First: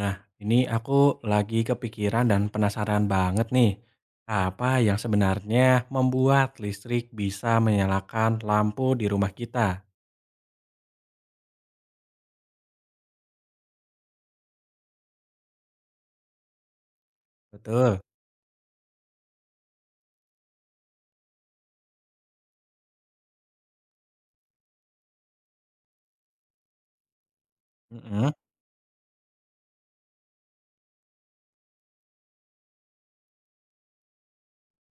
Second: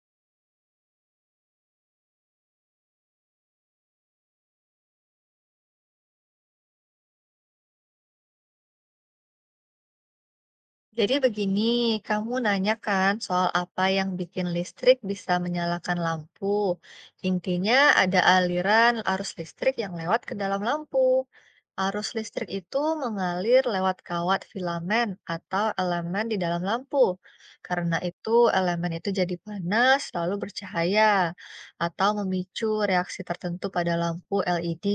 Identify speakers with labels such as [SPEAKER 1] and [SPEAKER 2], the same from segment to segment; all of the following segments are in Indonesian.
[SPEAKER 1] Nah, ini aku lagi kepikiran dan penasaran banget nih, apa yang sebenarnya membuat listrik bisa menyalakan lampu di rumah kita?
[SPEAKER 2] Jadi begini, kamu nanya kan soal apa yang bikin listrik bisa menyalakan lampu. Intinya
[SPEAKER 1] Betul.
[SPEAKER 2] ada aliran arus listrik yang lewat ke dalam lampu. Arus listrik itu mengalir lewat kawat filamen atau elemen di dalam lampu. Karena itu
[SPEAKER 1] Mm-mm.
[SPEAKER 2] elemen itu jadi panas lalu bercahaya atau memicu reaksi tertentu pada lampu LED.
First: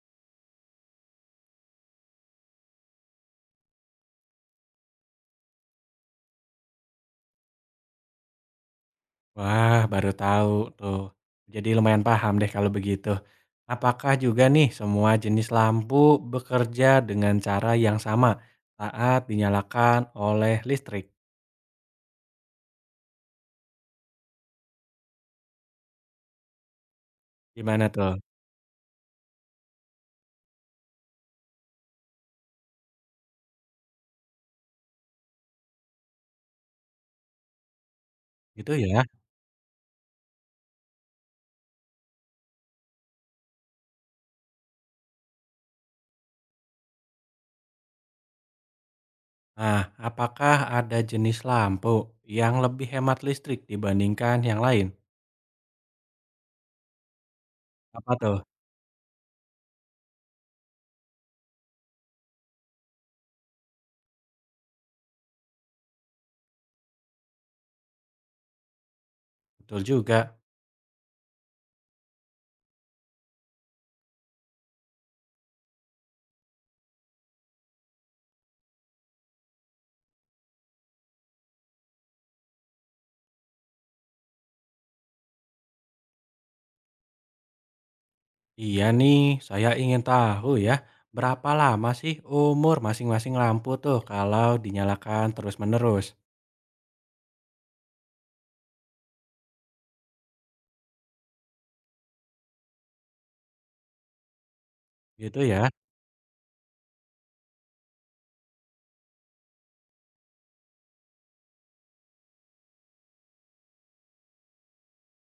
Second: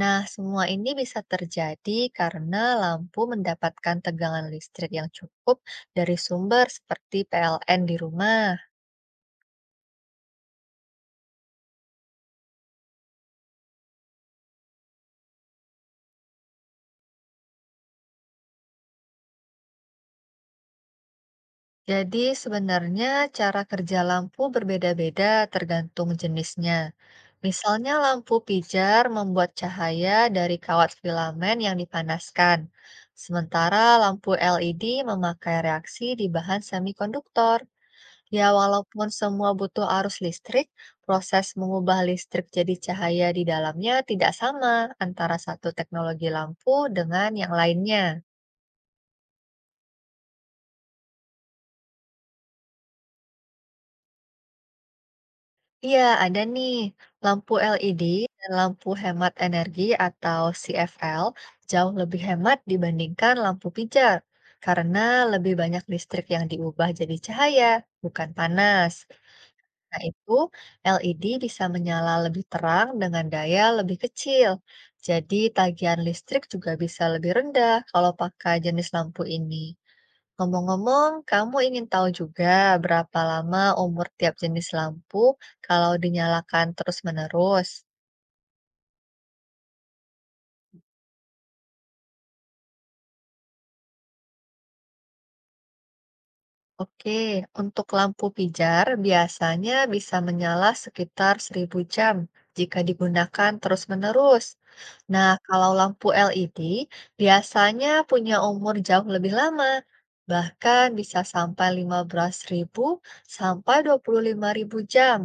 [SPEAKER 2] Nah, semua ini bisa terjadi karena lampu mendapatkan tegangan listrik yang cukup dari sumber seperti PLN di rumah.
[SPEAKER 1] Wah, baru tahu tuh. Jadi lumayan paham deh kalau begitu. Apakah juga nih semua jenis lampu bekerja dengan cara yang sama saat dinyalakan oleh listrik?
[SPEAKER 2] Jadi, sebenarnya cara kerja lampu berbeda-beda tergantung jenisnya.
[SPEAKER 1] Gimana
[SPEAKER 2] Misalnya,
[SPEAKER 1] tuh?
[SPEAKER 2] lampu pijar membuat cahaya dari kawat filamen yang dipanaskan, sementara lampu LED memakai reaksi di bahan semikonduktor. Ya,
[SPEAKER 1] Gitu ya?
[SPEAKER 2] walaupun semua butuh arus listrik, proses mengubah listrik jadi cahaya di dalamnya tidak sama antara satu teknologi lampu dengan yang lainnya.
[SPEAKER 1] Nah, apakah ada jenis lampu yang lebih hemat listrik dibandingkan yang lain?
[SPEAKER 2] Iya, ada nih. Lampu LED
[SPEAKER 1] Apa tuh?
[SPEAKER 2] dan lampu hemat energi atau CFL jauh lebih hemat dibandingkan lampu pijar karena lebih banyak listrik yang diubah jadi cahaya, bukan panas.
[SPEAKER 1] Betul
[SPEAKER 2] Karena itu
[SPEAKER 1] juga.
[SPEAKER 2] LED bisa menyala lebih terang dengan daya lebih kecil. Jadi, tagihan listrik juga bisa lebih rendah kalau pakai jenis lampu ini. Ngomong-ngomong, kamu ingin tahu juga berapa lama umur tiap jenis lampu kalau dinyalakan terus-menerus?
[SPEAKER 1] Iya nih, saya ingin tahu ya, berapa lama sih umur masing-masing lampu tuh kalau dinyalakan terus-menerus?
[SPEAKER 2] Oke, untuk lampu pijar biasanya bisa menyala sekitar 1.000 jam jika digunakan terus-menerus. Nah,
[SPEAKER 1] Gitu ya.
[SPEAKER 2] kalau lampu LED biasanya punya umur jauh lebih lama, bahkan bisa sampai 15.000 sampai 25.000 jam.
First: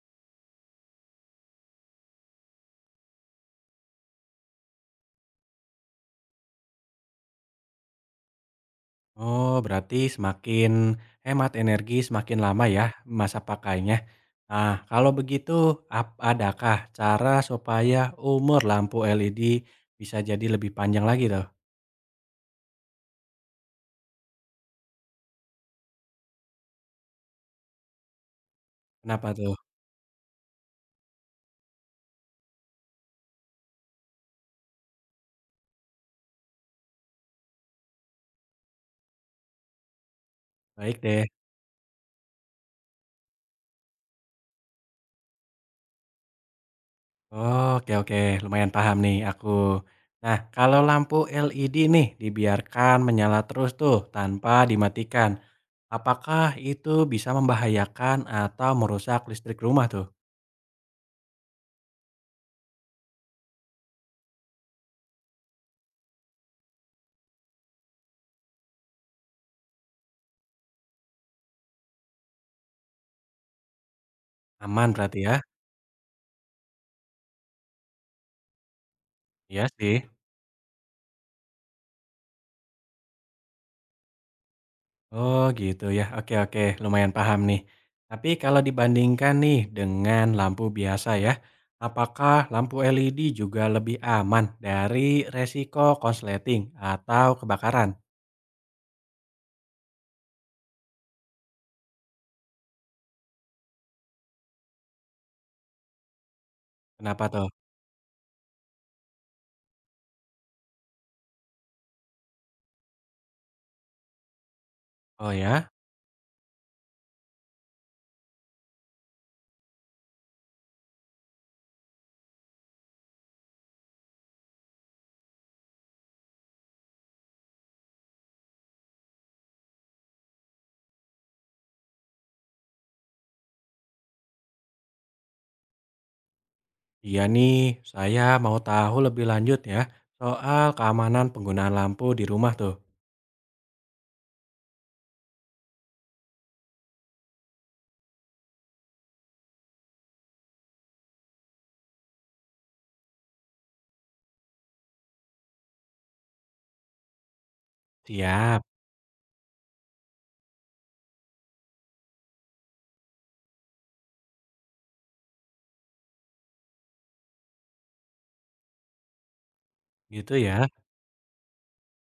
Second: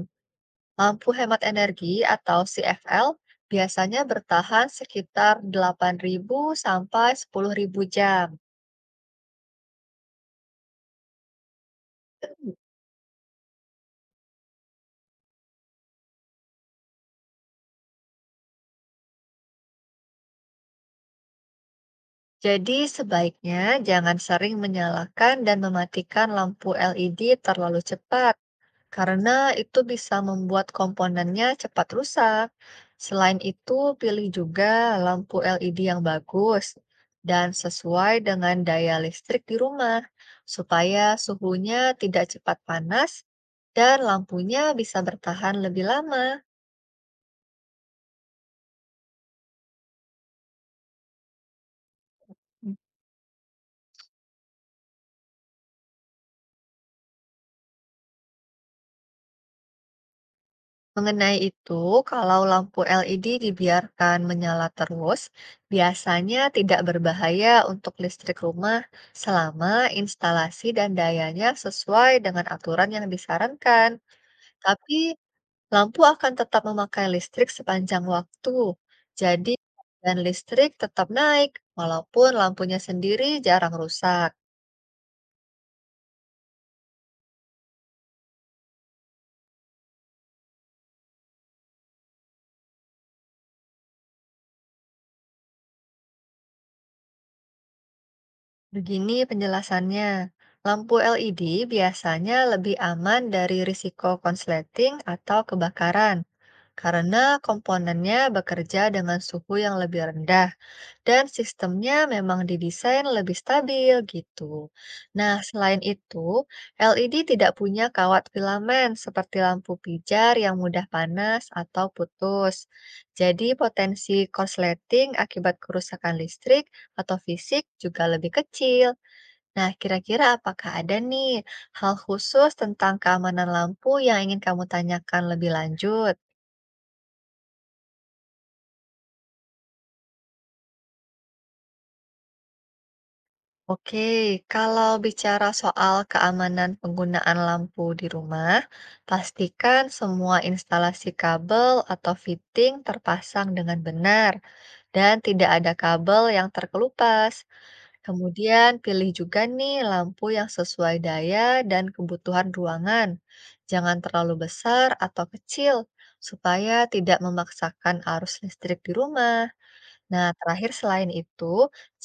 [SPEAKER 2] Lampu hemat energi atau CFL biasanya bertahan sekitar 8.000 sampai 10.000 jam.
[SPEAKER 1] Oh, berarti semakin hemat energi semakin lama ya masa pakainya. Nah, kalau begitu, adakah cara supaya umur lampu LED bisa jadi lebih panjang lagi tuh?
[SPEAKER 2] Jadi sebaiknya jangan sering menyalakan dan mematikan lampu LED terlalu cepat,
[SPEAKER 1] Kenapa
[SPEAKER 2] karena
[SPEAKER 1] tuh?
[SPEAKER 2] itu bisa membuat komponennya cepat rusak. Selain itu, pilih juga lampu LED yang bagus dan sesuai dengan daya listrik di rumah,
[SPEAKER 1] Baik
[SPEAKER 2] supaya
[SPEAKER 1] deh.
[SPEAKER 2] suhunya tidak cepat panas dan lampunya bisa bertahan lebih lama.
[SPEAKER 1] Oke oke, lumayan paham nih aku. Nah, kalau lampu LED nih dibiarkan menyala terus tuh tanpa dimatikan, apakah itu bisa membahayakan atau merusak listrik rumah tuh?
[SPEAKER 2] Mengenai itu, kalau lampu LED dibiarkan menyala terus, biasanya tidak berbahaya untuk listrik rumah selama instalasi dan dayanya sesuai dengan aturan yang disarankan. Tapi
[SPEAKER 1] Aman berarti ya?
[SPEAKER 2] lampu akan tetap memakai listrik sepanjang waktu. Jadi,
[SPEAKER 1] Iya sih.
[SPEAKER 2] dan listrik tetap naik walaupun lampunya sendiri jarang rusak.
[SPEAKER 1] Oh gitu ya, oke oke, lumayan paham nih. Tapi kalau dibandingkan nih dengan lampu biasa ya, apakah lampu LED juga lebih aman dari resiko konsleting atau kebakaran?
[SPEAKER 2] Begini penjelasannya, lampu LED biasanya lebih aman dari risiko konsleting atau kebakaran karena
[SPEAKER 1] Kenapa tuh?
[SPEAKER 2] komponennya bekerja dengan suhu yang lebih rendah dan sistemnya memang didesain lebih stabil gitu.
[SPEAKER 1] Oh
[SPEAKER 2] Nah,
[SPEAKER 1] ya?
[SPEAKER 2] selain itu, LED tidak punya kawat filamen seperti lampu pijar yang mudah panas atau putus. Jadi, potensi korsleting akibat kerusakan listrik atau fisik juga lebih kecil. Nah, kira-kira apakah ada nih hal khusus tentang keamanan lampu yang ingin kamu tanyakan lebih lanjut?
[SPEAKER 1] Iya nih, saya mau tahu lebih lanjut ya soal keamanan penggunaan lampu di rumah tuh.
[SPEAKER 2] Oke, kalau bicara soal keamanan penggunaan lampu di rumah, pastikan semua instalasi kabel atau fitting terpasang dengan benar dan tidak ada kabel yang terkelupas.
[SPEAKER 1] Siap,
[SPEAKER 2] Kemudian pilih juga nih lampu yang sesuai daya dan kebutuhan ruangan. Jangan terlalu besar atau kecil supaya tidak memaksakan arus listrik di rumah. Nah,
[SPEAKER 1] gitu ya.
[SPEAKER 2] terakhir selain itu,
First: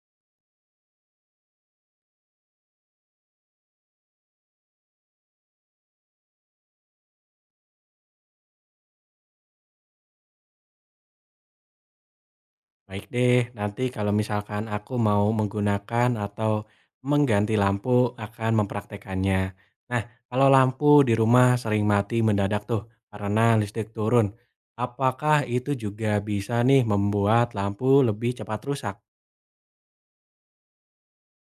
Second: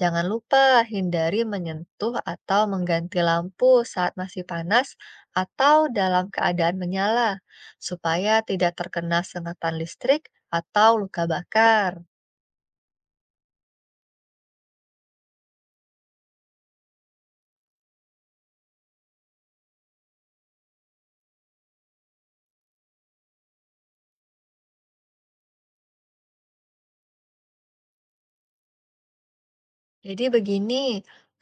[SPEAKER 2] jangan lupa hindari menyentuh atau mengganti lampu saat masih panas atau dalam keadaan menyala supaya tidak terkena sengatan listrik atau luka bakar.
[SPEAKER 1] Baik deh, nanti kalau misalkan aku mau menggunakan atau mengganti lampu akan mempraktekannya. Nah, kalau lampu di rumah sering mati mendadak tuh karena listrik turun, apakah itu juga bisa nih membuat lampu lebih cepat rusak?
[SPEAKER 2] Jadi begini,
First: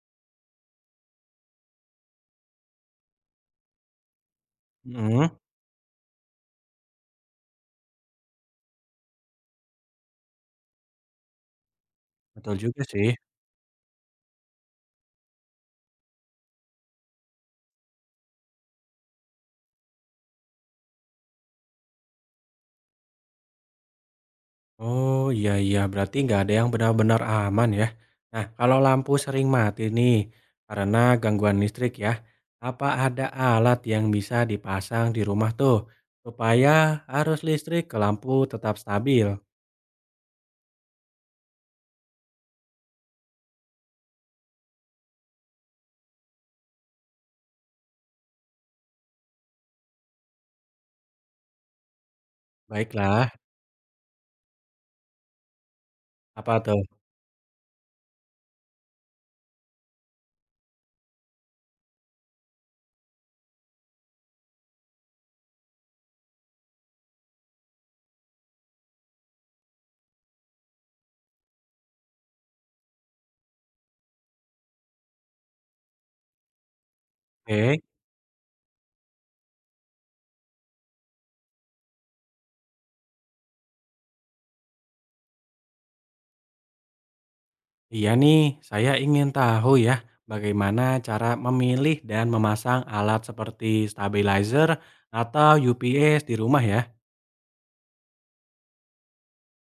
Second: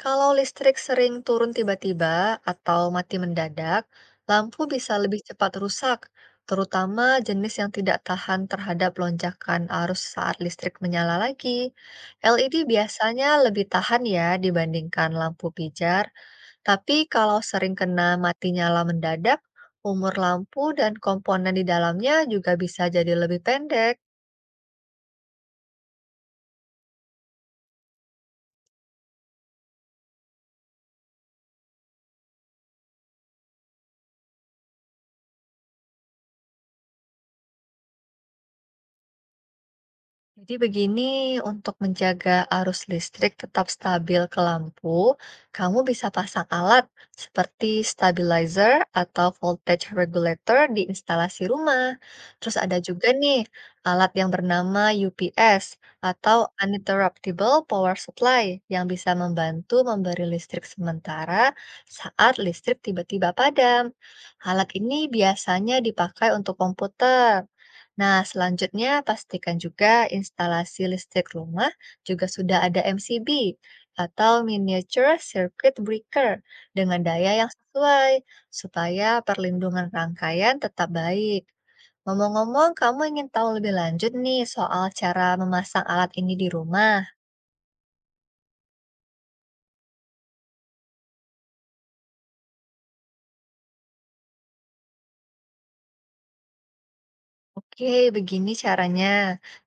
[SPEAKER 2] kalau listrik sering turun tiba-tiba atau mati mendadak, lampu bisa lebih
[SPEAKER 1] Hmm,
[SPEAKER 2] cepat rusak, terutama jenis yang tidak tahan terhadap lonjakan arus saat listrik menyala lagi. LED
[SPEAKER 1] betul juga sih.
[SPEAKER 2] biasanya lebih tahan ya dibandingkan lampu pijar, tapi kalau sering kena mati nyala mendadak, umur lampu dan komponen di dalamnya juga bisa jadi lebih pendek.
[SPEAKER 1] Oh, iya iya, berarti nggak ada yang benar-benar aman ya. Nah, kalau lampu sering mati nih karena gangguan listrik ya, apa ada alat yang bisa dipasang di rumah tuh supaya arus listrik ke lampu tetap stabil?
[SPEAKER 2] Jadi begini, untuk menjaga arus listrik tetap stabil ke lampu, kamu bisa pasang alat seperti stabilizer atau voltage regulator di instalasi rumah. Terus ada juga
[SPEAKER 1] Baiklah,
[SPEAKER 2] nih alat yang bernama UPS atau
[SPEAKER 1] apa tuh?
[SPEAKER 2] Uninterruptible Power Supply yang bisa membantu memberi listrik sementara saat listrik tiba-tiba padam. Alat ini biasanya dipakai untuk komputer. Nah, selanjutnya pastikan juga instalasi listrik rumah juga sudah ada MCB atau miniature circuit breaker dengan daya yang
[SPEAKER 1] Oke,
[SPEAKER 2] sesuai supaya perlindungan rangkaian tetap baik. Ngomong-ngomong, kamu ingin tahu lebih lanjut nih soal cara memasang alat ini di rumah?
[SPEAKER 1] iya nih, saya ingin tahu ya bagaimana cara memilih dan memasang alat seperti stabilizer atau UPS di rumah ya.
[SPEAKER 2] Oke, begini caranya.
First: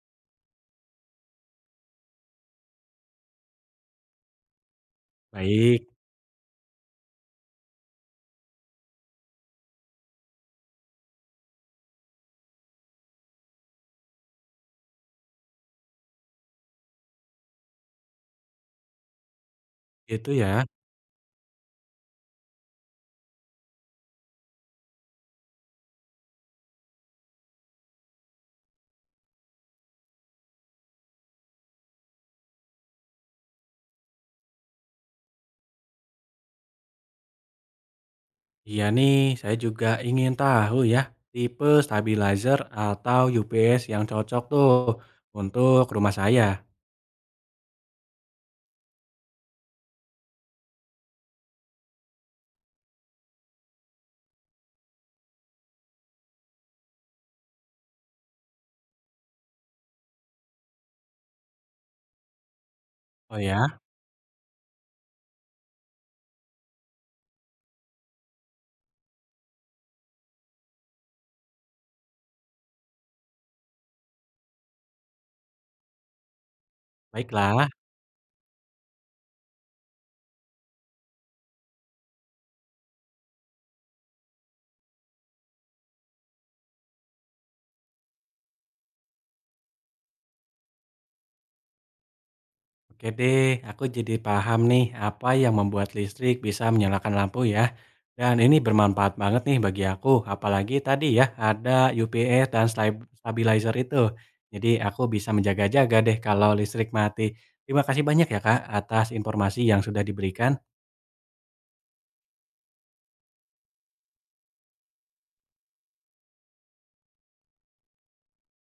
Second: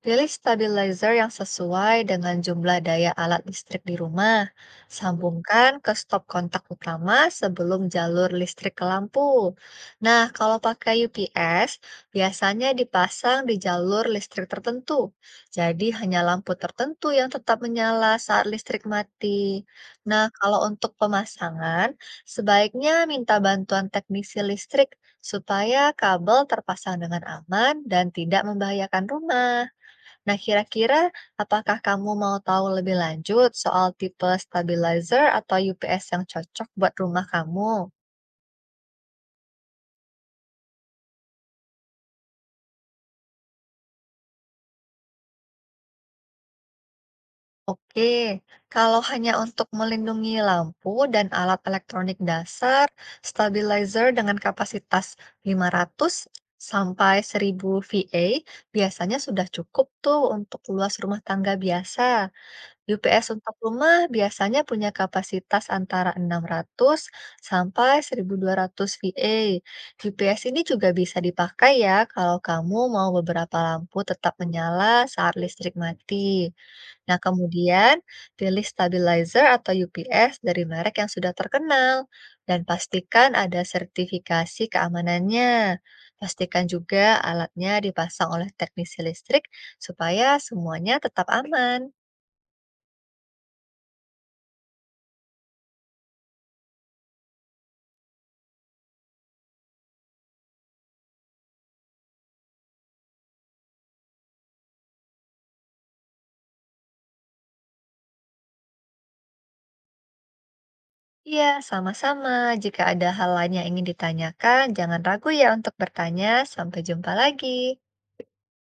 [SPEAKER 2] Pilih stabilizer yang sesuai dengan jumlah daya alat listrik di rumah. Sambungkan
[SPEAKER 1] Baik,
[SPEAKER 2] ke stop kontak utama sebelum jalur listrik ke lampu. Nah, kalau pakai UPS, biasanya dipasang di jalur listrik tertentu. Jadi, hanya lampu tertentu yang tetap menyala saat listrik mati. Nah,
[SPEAKER 1] itu
[SPEAKER 2] kalau
[SPEAKER 1] ya.
[SPEAKER 2] untuk pemasangan, sebaiknya minta bantuan teknisi listrik supaya kabel terpasang dengan aman dan tidak membahayakan rumah. Nah, kira-kira apakah kamu mau tahu lebih lanjut soal tipe stabilizer atau UPS yang cocok buat rumah kamu?
[SPEAKER 1] Iya nih, saya juga ingin tahu ya, tipe stabilizer atau UPS yang cocok tuh untuk rumah saya.
[SPEAKER 2] Oke, kalau hanya untuk melindungi lampu dan alat elektronik dasar, stabilizer dengan kapasitas 500 sampai 1.000 VA biasanya sudah cukup tuh untuk luas rumah tangga biasa. UPS
[SPEAKER 1] Oh
[SPEAKER 2] untuk
[SPEAKER 1] ya,
[SPEAKER 2] rumah biasanya punya kapasitas antara 600 sampai 1.200 VA. UPS ini juga bisa dipakai ya kalau kamu mau beberapa lampu tetap menyala saat listrik mati. Nah,
[SPEAKER 1] baiklah.
[SPEAKER 2] kemudian pilih stabilizer atau UPS dari merek yang sudah terkenal dan pastikan ada sertifikasi keamanannya. Pastikan juga alatnya dipasang oleh teknisi listrik supaya semuanya tetap aman.
[SPEAKER 1] Oke deh, aku jadi paham nih apa yang membuat listrik bisa menyalakan lampu ya. Dan ini bermanfaat banget nih bagi aku, apalagi tadi ya ada UPS dan stabilizer itu. Jadi aku bisa menjaga-jaga deh kalau listrik mati. Terima kasih banyak ya Kak atas informasi yang sudah diberikan.
[SPEAKER 2] Iya, sama-sama. Jika ada hal lain yang ingin ditanyakan, jangan ragu ya untuk bertanya. Sampai jumpa lagi.